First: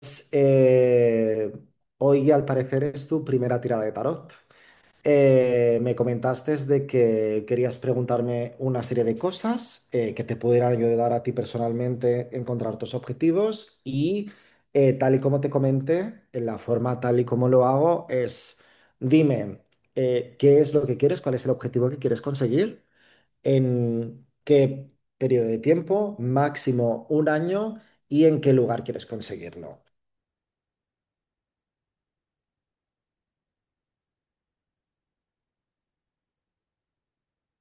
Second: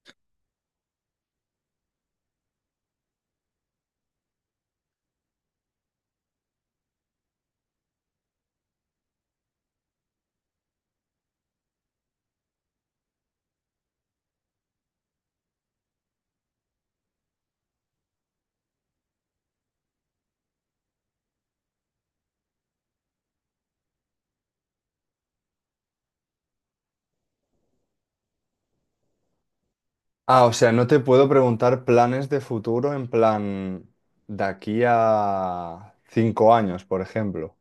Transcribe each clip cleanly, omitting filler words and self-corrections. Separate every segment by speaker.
Speaker 1: Pues, hoy al parecer es tu primera tirada de tarot. Me comentaste de que querías preguntarme una serie de cosas que te pudieran ayudar a ti personalmente a encontrar tus objetivos y tal y como te comenté, en la forma tal y como lo hago es, dime qué es lo que quieres, cuál es el objetivo que quieres conseguir, en qué periodo de tiempo, máximo un año y en qué lugar quieres conseguirlo.
Speaker 2: Ah, o sea, no te puedo preguntar planes de futuro en plan de aquí a 5 años, por ejemplo.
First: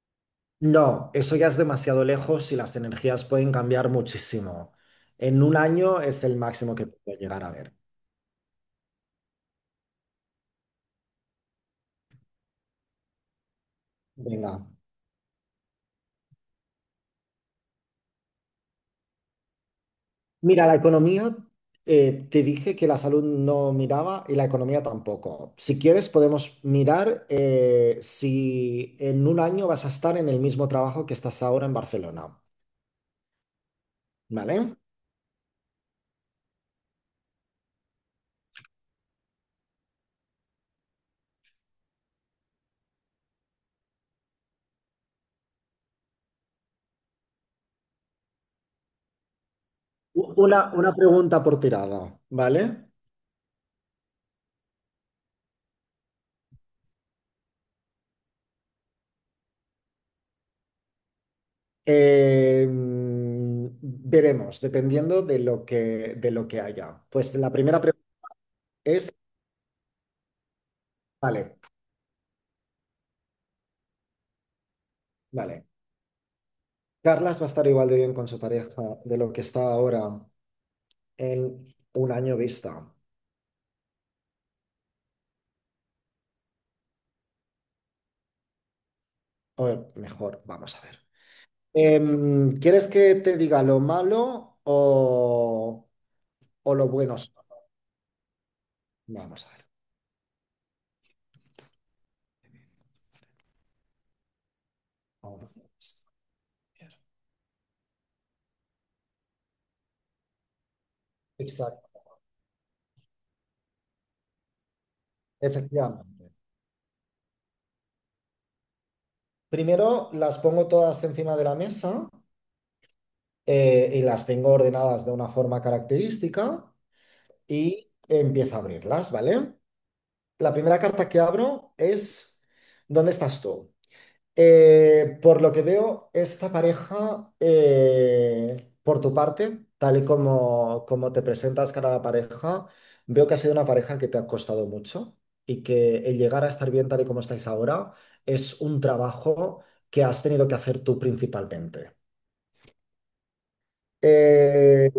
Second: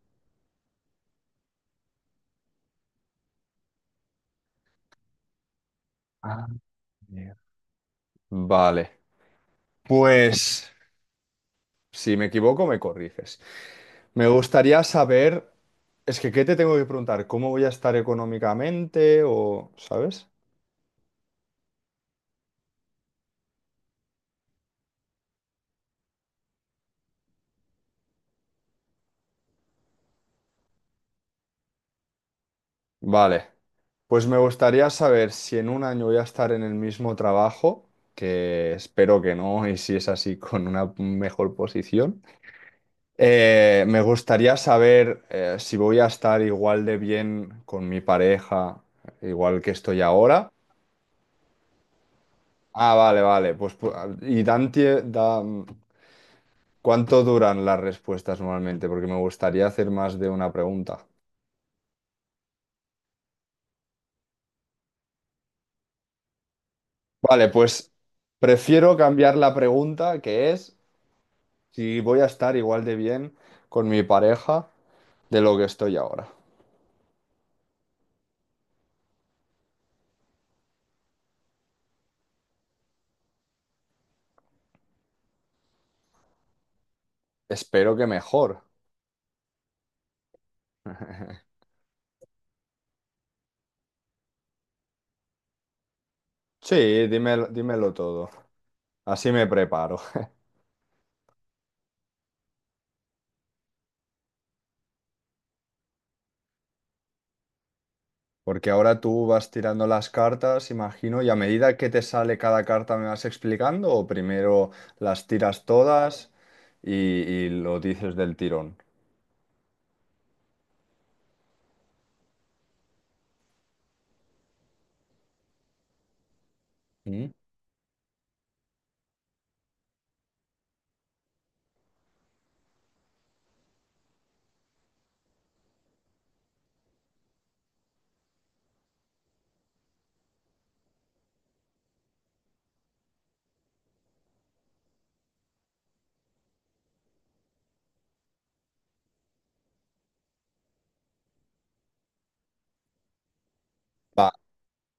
Speaker 1: No, eso ya es demasiado lejos y las energías pueden cambiar muchísimo. En un año es el
Speaker 2: Ah,
Speaker 1: máximo que puedo
Speaker 2: mira.
Speaker 1: llegar a ver.
Speaker 2: Vale. Pues, si me equivoco, me corriges. Me
Speaker 1: Venga.
Speaker 2: gustaría saber, es que, ¿qué te tengo que preguntar? ¿Cómo voy a estar económicamente o, ¿sabes?
Speaker 1: Mira, la economía, te dije que la salud no miraba y la economía tampoco. Si quieres, podemos mirar si en un año vas a estar en el mismo trabajo que estás ahora en Barcelona,
Speaker 2: Vale. Pues me
Speaker 1: ¿vale?
Speaker 2: gustaría saber si en un año voy a estar en el mismo trabajo, que espero que no, y si es así, con una mejor posición. Me gustaría saber si voy a estar igual de bien con mi pareja, igual que estoy
Speaker 1: U-
Speaker 2: ahora.
Speaker 1: Una, una pregunta por tirada, ¿vale?
Speaker 2: Ah, vale, vale. Pues, ¿cuánto duran las respuestas normalmente? Porque me gustaría hacer más de una pregunta.
Speaker 1: Veremos, dependiendo de lo que haya. Pues,
Speaker 2: Vale,
Speaker 1: la primera
Speaker 2: pues
Speaker 1: pregunta
Speaker 2: prefiero
Speaker 1: es.
Speaker 2: cambiar la pregunta, que es
Speaker 1: Vale,
Speaker 2: si voy a estar igual de bien con mi pareja de lo que
Speaker 1: vale.
Speaker 2: estoy ahora.
Speaker 1: Carlas va a estar igual de bien con su pareja de lo que está ahora en un año vista.
Speaker 2: Espero que mejor.
Speaker 1: O mejor, vamos a ver. ¿Quieres que te diga lo malo o lo
Speaker 2: Sí,
Speaker 1: bueno, solo?
Speaker 2: dímelo, dímelo todo. Así
Speaker 1: Vamos
Speaker 2: me
Speaker 1: a ver.
Speaker 2: preparo.
Speaker 1: Vamos a ver esto.
Speaker 2: Porque ahora tú vas tirando las cartas, imagino, y a medida que te
Speaker 1: Exacto,
Speaker 2: sale cada carta me vas explicando, o primero las tiras todas
Speaker 1: efectivamente.
Speaker 2: y, y lo dices del tirón.
Speaker 1: Primero las pongo todas encima de la mesa y las tengo ordenadas de una forma característica
Speaker 2: Mm.
Speaker 1: y empiezo a abrirlas, ¿vale? La primera carta que abro es: ¿dónde estás tú? Por lo que veo, esta pareja, por tu parte, tal y como te presentas cara a la pareja, veo que ha sido una pareja que te ha costado mucho y que el llegar a estar bien tal y como estáis ahora es un trabajo que has tenido que hacer tú principalmente.
Speaker 2: Va,
Speaker 1: Eh,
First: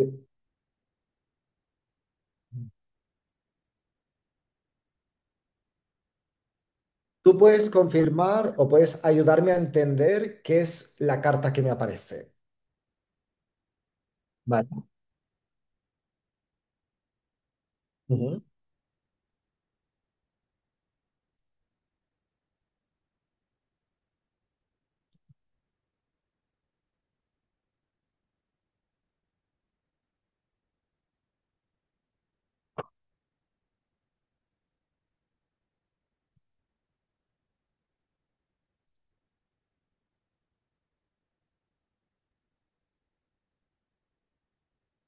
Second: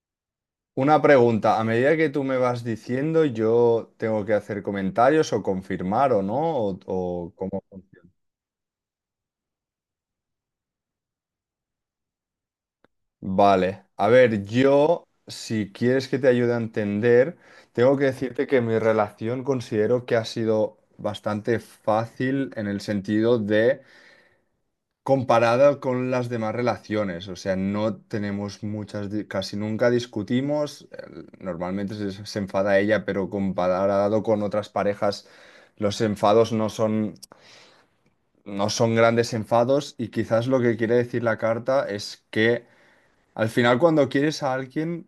Speaker 2: una pregunta. A medida que tú me vas diciendo, yo tengo que hacer comentarios o confirmar o no, o
Speaker 1: Tú
Speaker 2: cómo
Speaker 1: puedes
Speaker 2: funciona.
Speaker 1: confirmar o puedes ayudarme a entender qué es la carta que me aparece.
Speaker 2: Vale, a ver,
Speaker 1: Vale.
Speaker 2: yo, si quieres que te ayude a entender, tengo que
Speaker 1: Ujú,
Speaker 2: decirte que mi relación considero que ha sido bastante fácil en el sentido de comparada con las demás relaciones, o sea, no tenemos muchas, casi nunca discutimos, normalmente se enfada ella, pero comparado con otras parejas, los enfados no son grandes enfados y quizás lo que quiere decir la carta es que al final cuando quieres a alguien,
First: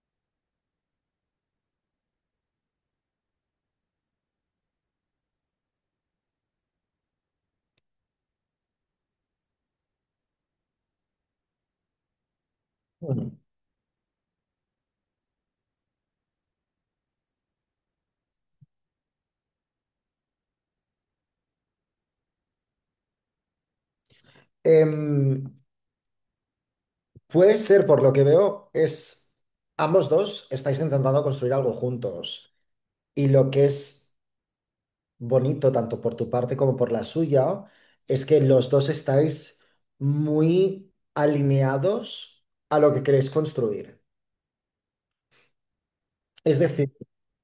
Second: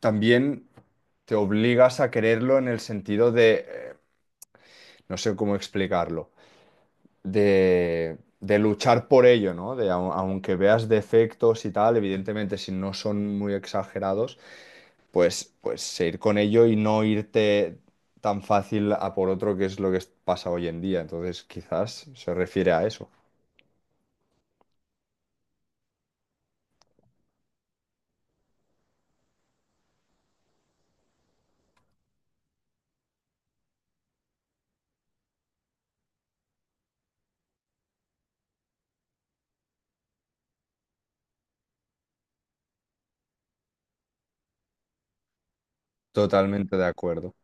Speaker 2: también te obligas a quererlo en el sentido de, no sé cómo explicarlo, de luchar por ello, ¿no? De, aunque veas defectos y tal, evidentemente si no
Speaker 1: ujú.
Speaker 2: son muy exagerados, pues seguir con ello y no irte tan fácil a por otro, que es lo que pasa hoy en día. Entonces, quizás se refiere a eso.
Speaker 1: Em, puede ser, por lo que veo, es ambos dos estáis intentando construir algo juntos. Y lo que es bonito, tanto por tu parte como por la suya, es que los dos estáis muy alineados a lo que queréis construir. Es
Speaker 2: Totalmente de
Speaker 1: decir,
Speaker 2: acuerdo.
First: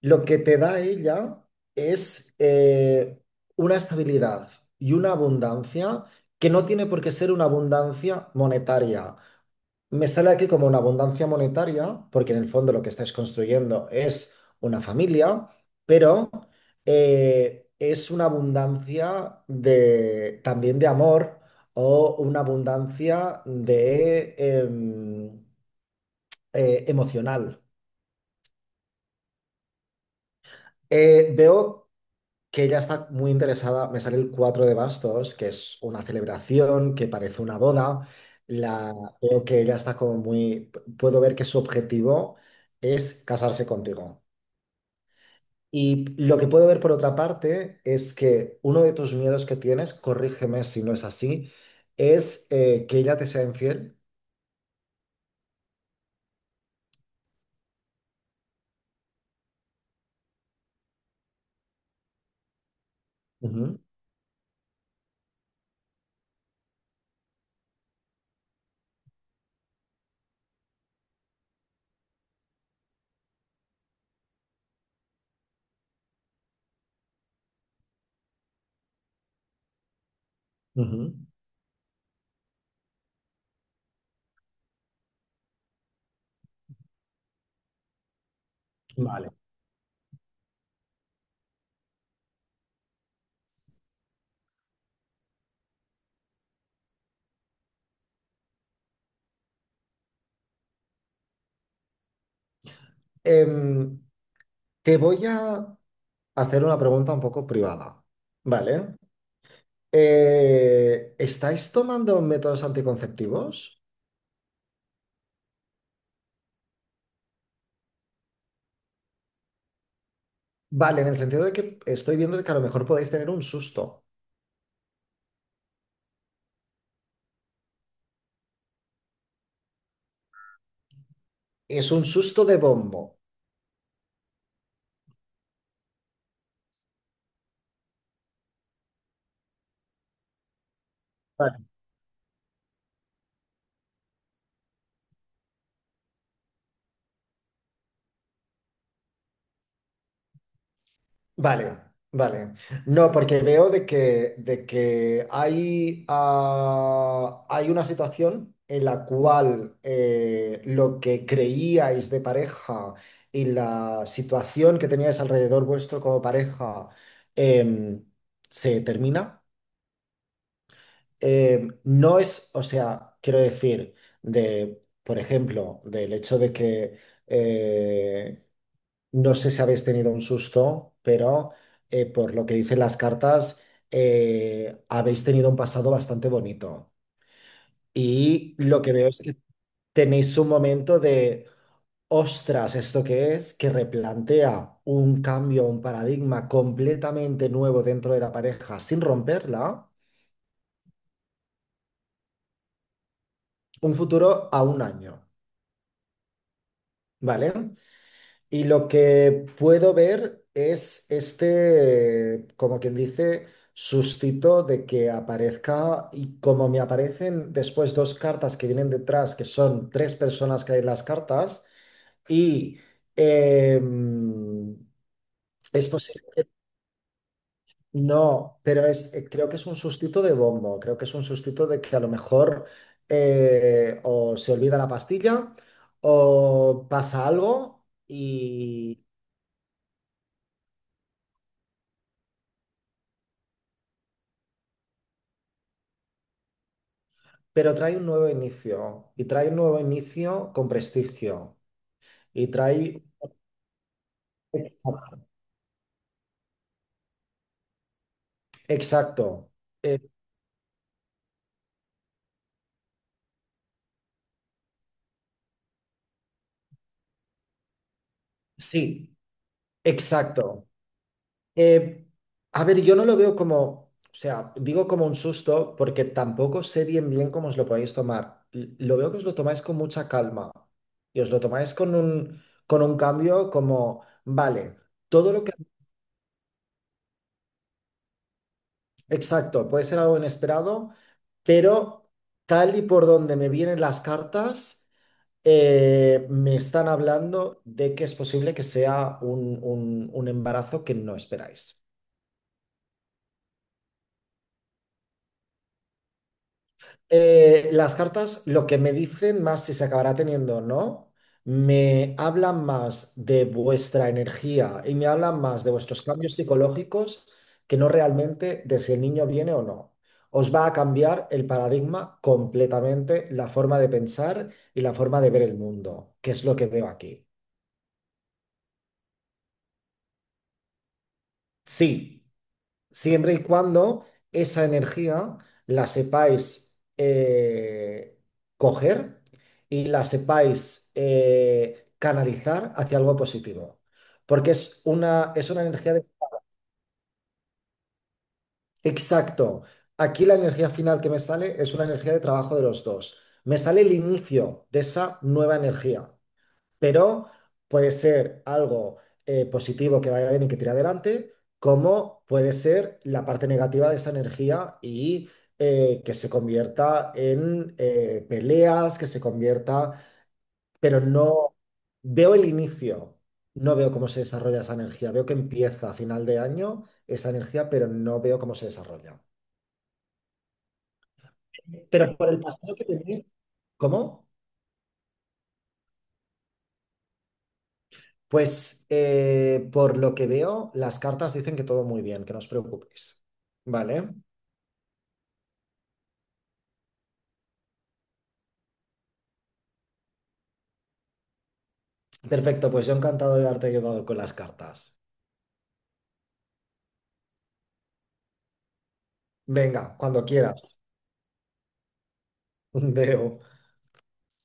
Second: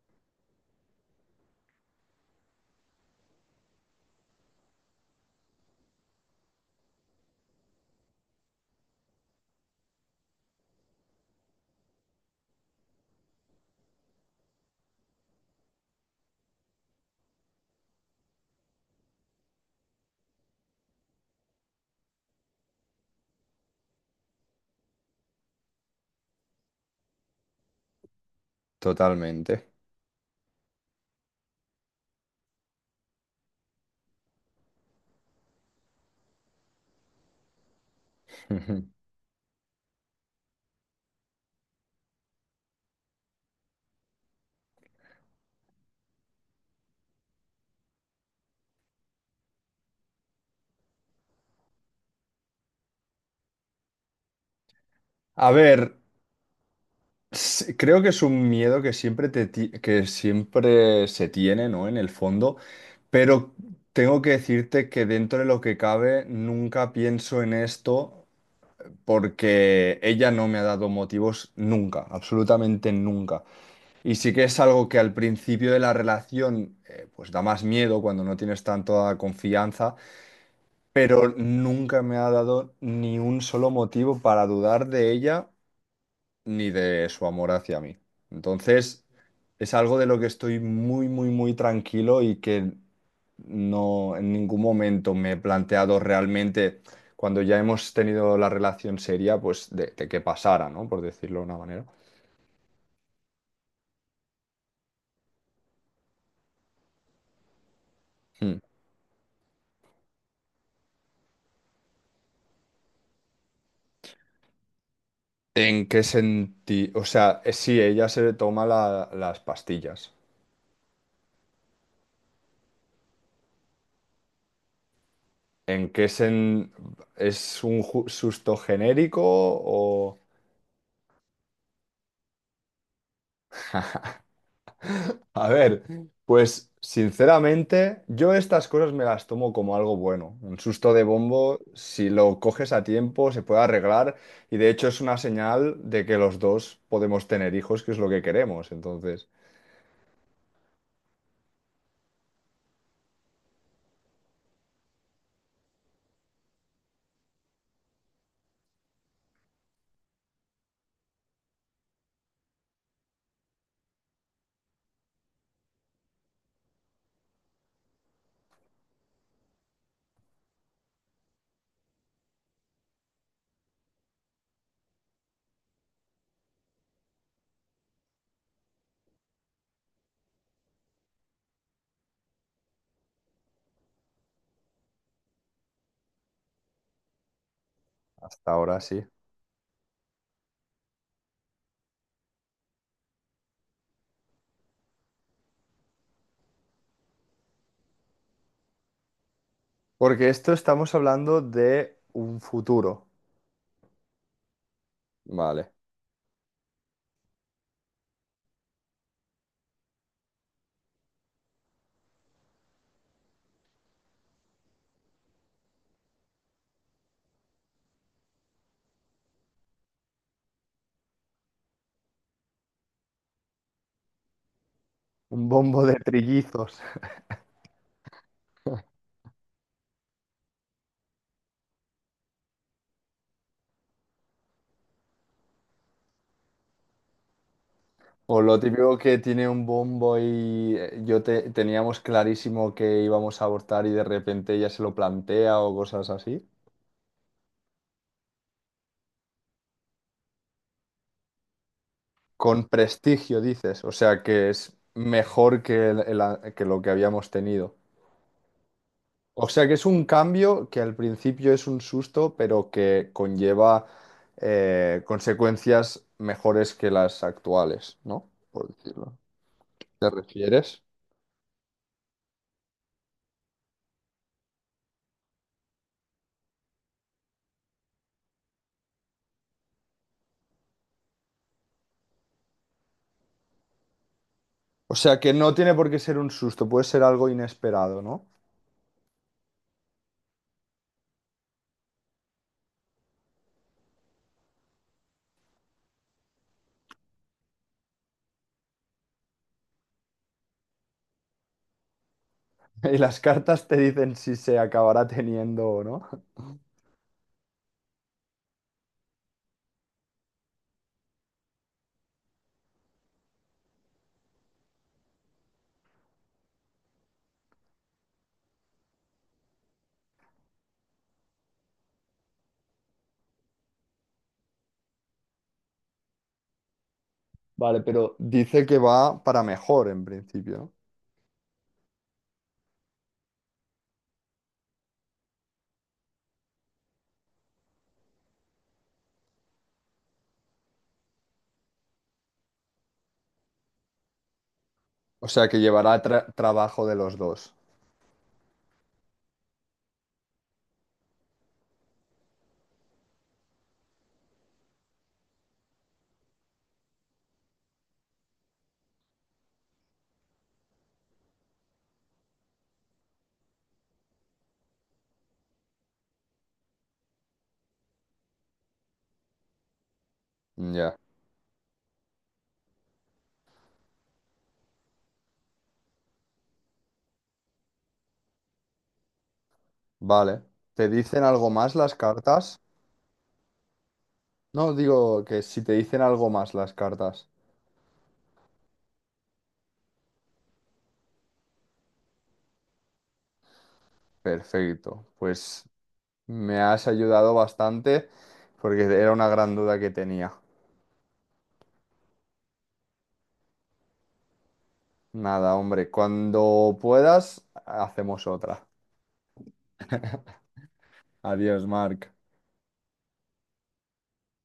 Speaker 1: lo que te da ella es una estabilidad y una abundancia que no tiene por qué ser una abundancia monetaria. Me sale aquí como una abundancia monetaria, porque en el fondo lo que estáis construyendo es una familia, pero es una abundancia de, también de amor, o una abundancia de, emocional.
Speaker 2: Totalmente.
Speaker 1: Veo que ella está muy interesada, me sale el 4 de bastos, que es una celebración que parece una boda. La, Veo que ella está como muy, puedo ver que su objetivo es casarse contigo. Y lo que puedo ver por otra parte es que uno de tus miedos que tienes, corrígeme si no es así, es que ella te sea infiel.
Speaker 2: A ver. Sí, creo que es un miedo que siempre, que siempre se tiene, ¿no? En el fondo, pero
Speaker 1: Ujú,
Speaker 2: tengo que decirte que dentro de lo que cabe nunca pienso en esto porque ella no me ha dado motivos nunca, absolutamente nunca. Y sí que es algo que al principio de la relación pues da más miedo cuando no tienes tanta confianza,
Speaker 1: ujú.
Speaker 2: pero nunca me ha dado ni un solo motivo para dudar de ella ni de su amor hacia mí. Entonces,
Speaker 1: Vale.
Speaker 2: es algo de lo que estoy muy, muy, muy tranquilo y que no en ningún momento me he planteado realmente, cuando ya hemos tenido la relación seria, pues de que pasara, ¿no? Por decirlo de una manera.
Speaker 1: Em, te voy a hacer una pregunta un poco privada,
Speaker 2: Mm.
Speaker 1: ¿vale? ¿Estáis tomando métodos anticonceptivos?
Speaker 2: ¿En qué sentido? O sea, sí, ella se toma las pastillas.
Speaker 1: Vale, en el sentido de que estoy viendo que a lo mejor podéis tener un susto.
Speaker 2: ¿En qué sen- ¿Es un susto genérico o...?
Speaker 1: Es un susto de bombo.
Speaker 2: A ver, pues sinceramente, yo estas cosas me las tomo como algo bueno. Un susto de bombo,
Speaker 1: Vale.
Speaker 2: si lo coges a tiempo, se puede arreglar y de hecho es una señal de que los dos podemos tener hijos, que es lo que queremos. Entonces,
Speaker 1: Vale, vale. No, porque veo de que hay una situación en la cual lo que creíais de pareja y la situación que teníais alrededor vuestro como pareja em, se termina. No es, o sea, quiero decir, por ejemplo, del hecho de que eh, no sé si habéis tenido un susto, pero por lo que dicen las cartas, habéis tenido un pasado bastante bonito.
Speaker 2: hasta
Speaker 1: Y
Speaker 2: ahora
Speaker 1: lo que
Speaker 2: sí.
Speaker 1: veo es que tenéis un momento de, ostras, ¿esto qué es?, que replantea un cambio, un paradigma completamente nuevo dentro de la pareja sin romperla,
Speaker 2: Porque esto estamos hablando de un futuro.
Speaker 1: un futuro a un año,
Speaker 2: Vale.
Speaker 1: ¿vale? Y lo que puedo ver es este, como quien dice, sustito de que aparezca, y como me aparecen después dos cartas que vienen detrás, que son tres personas que hay en las cartas, y em,
Speaker 2: Un bombo
Speaker 1: es
Speaker 2: de
Speaker 1: posible que
Speaker 2: trillizos.
Speaker 1: no, pero creo que es un sustito de bombo, creo que es un sustito de que a lo mejor o se olvida la pastilla o pasa algo,
Speaker 2: O lo típico que tiene un bombo y yo teníamos clarísimo que íbamos a abortar y de repente ella se lo plantea o cosas así.
Speaker 1: pero trae un nuevo inicio, y trae un nuevo inicio con prestigio y
Speaker 2: Con
Speaker 1: trae...
Speaker 2: prestigio, dices, o sea que es mejor que, que lo que habíamos tenido. O
Speaker 1: Exacto.
Speaker 2: sea que es
Speaker 1: Eh,
Speaker 2: un cambio que al principio es un susto, pero que conlleva consecuencias mejores que las actuales, ¿no? Por decirlo.
Speaker 1: sí,
Speaker 2: ¿Te
Speaker 1: exacto.
Speaker 2: refieres?
Speaker 1: Eh, a ver, yo no lo veo como, o sea, digo como un susto porque tampoco sé bien bien cómo os lo podéis tomar. Lo veo que os lo tomáis con mucha calma y os lo tomáis con un cambio como, vale,
Speaker 2: O sea que
Speaker 1: todo lo que...
Speaker 2: no tiene por qué ser un susto, puede ser algo inesperado, ¿no?
Speaker 1: Exacto, puede ser algo inesperado, pero tal y por donde me vienen las cartas. Me están hablando de que es posible que sea un embarazo que no esperáis.
Speaker 2: Y las cartas te dicen si se acabará teniendo o no.
Speaker 1: Las cartas, lo que me dicen más si se acabará teniendo o no, me hablan más de vuestra energía y me hablan más de vuestros cambios psicológicos que no realmente de si el niño viene o no. Os va a cambiar el paradigma completamente, la forma de pensar y la forma de ver el mundo, que es lo que veo aquí.
Speaker 2: Vale, pero dice que va para mejor en principio, ¿no?
Speaker 1: Sí, siempre y cuando esa energía la sepáis coger y la sepáis canalizar hacia algo positivo. Porque es
Speaker 2: O
Speaker 1: una,
Speaker 2: sea
Speaker 1: es
Speaker 2: que
Speaker 1: una energía
Speaker 2: llevará
Speaker 1: de...
Speaker 2: trabajo de los dos.
Speaker 1: Exacto. Aquí la energía final que me sale es una energía de trabajo de los dos. Me sale el inicio de esa nueva energía, pero puede ser algo positivo que vaya bien y que tire adelante, como puede ser la parte negativa de esa energía y que se convierta en peleas, que se convierta,
Speaker 2: Ya,
Speaker 1: pero no veo el inicio, no veo cómo se desarrolla esa energía, veo que empieza a final de año esa energía, pero no veo cómo se desarrolla.
Speaker 2: vale. ¿Te dicen algo más las
Speaker 1: Pero por el
Speaker 2: cartas?
Speaker 1: pasado que tenéis, ¿cómo?
Speaker 2: No, digo que si te dicen algo más las cartas.
Speaker 1: Pues por lo que veo, las cartas dicen que todo muy bien, que no os preocupéis. Vale,
Speaker 2: Perfecto. Pues me has ayudado bastante porque era una gran duda que tenía.
Speaker 1: perfecto, pues yo encantado de haberte ayudado con las cartas.
Speaker 2: Nada, hombre, cuando puedas, hacemos otra.
Speaker 1: Venga, cuando quieras.
Speaker 2: Adiós, Marc.
Speaker 1: Veo.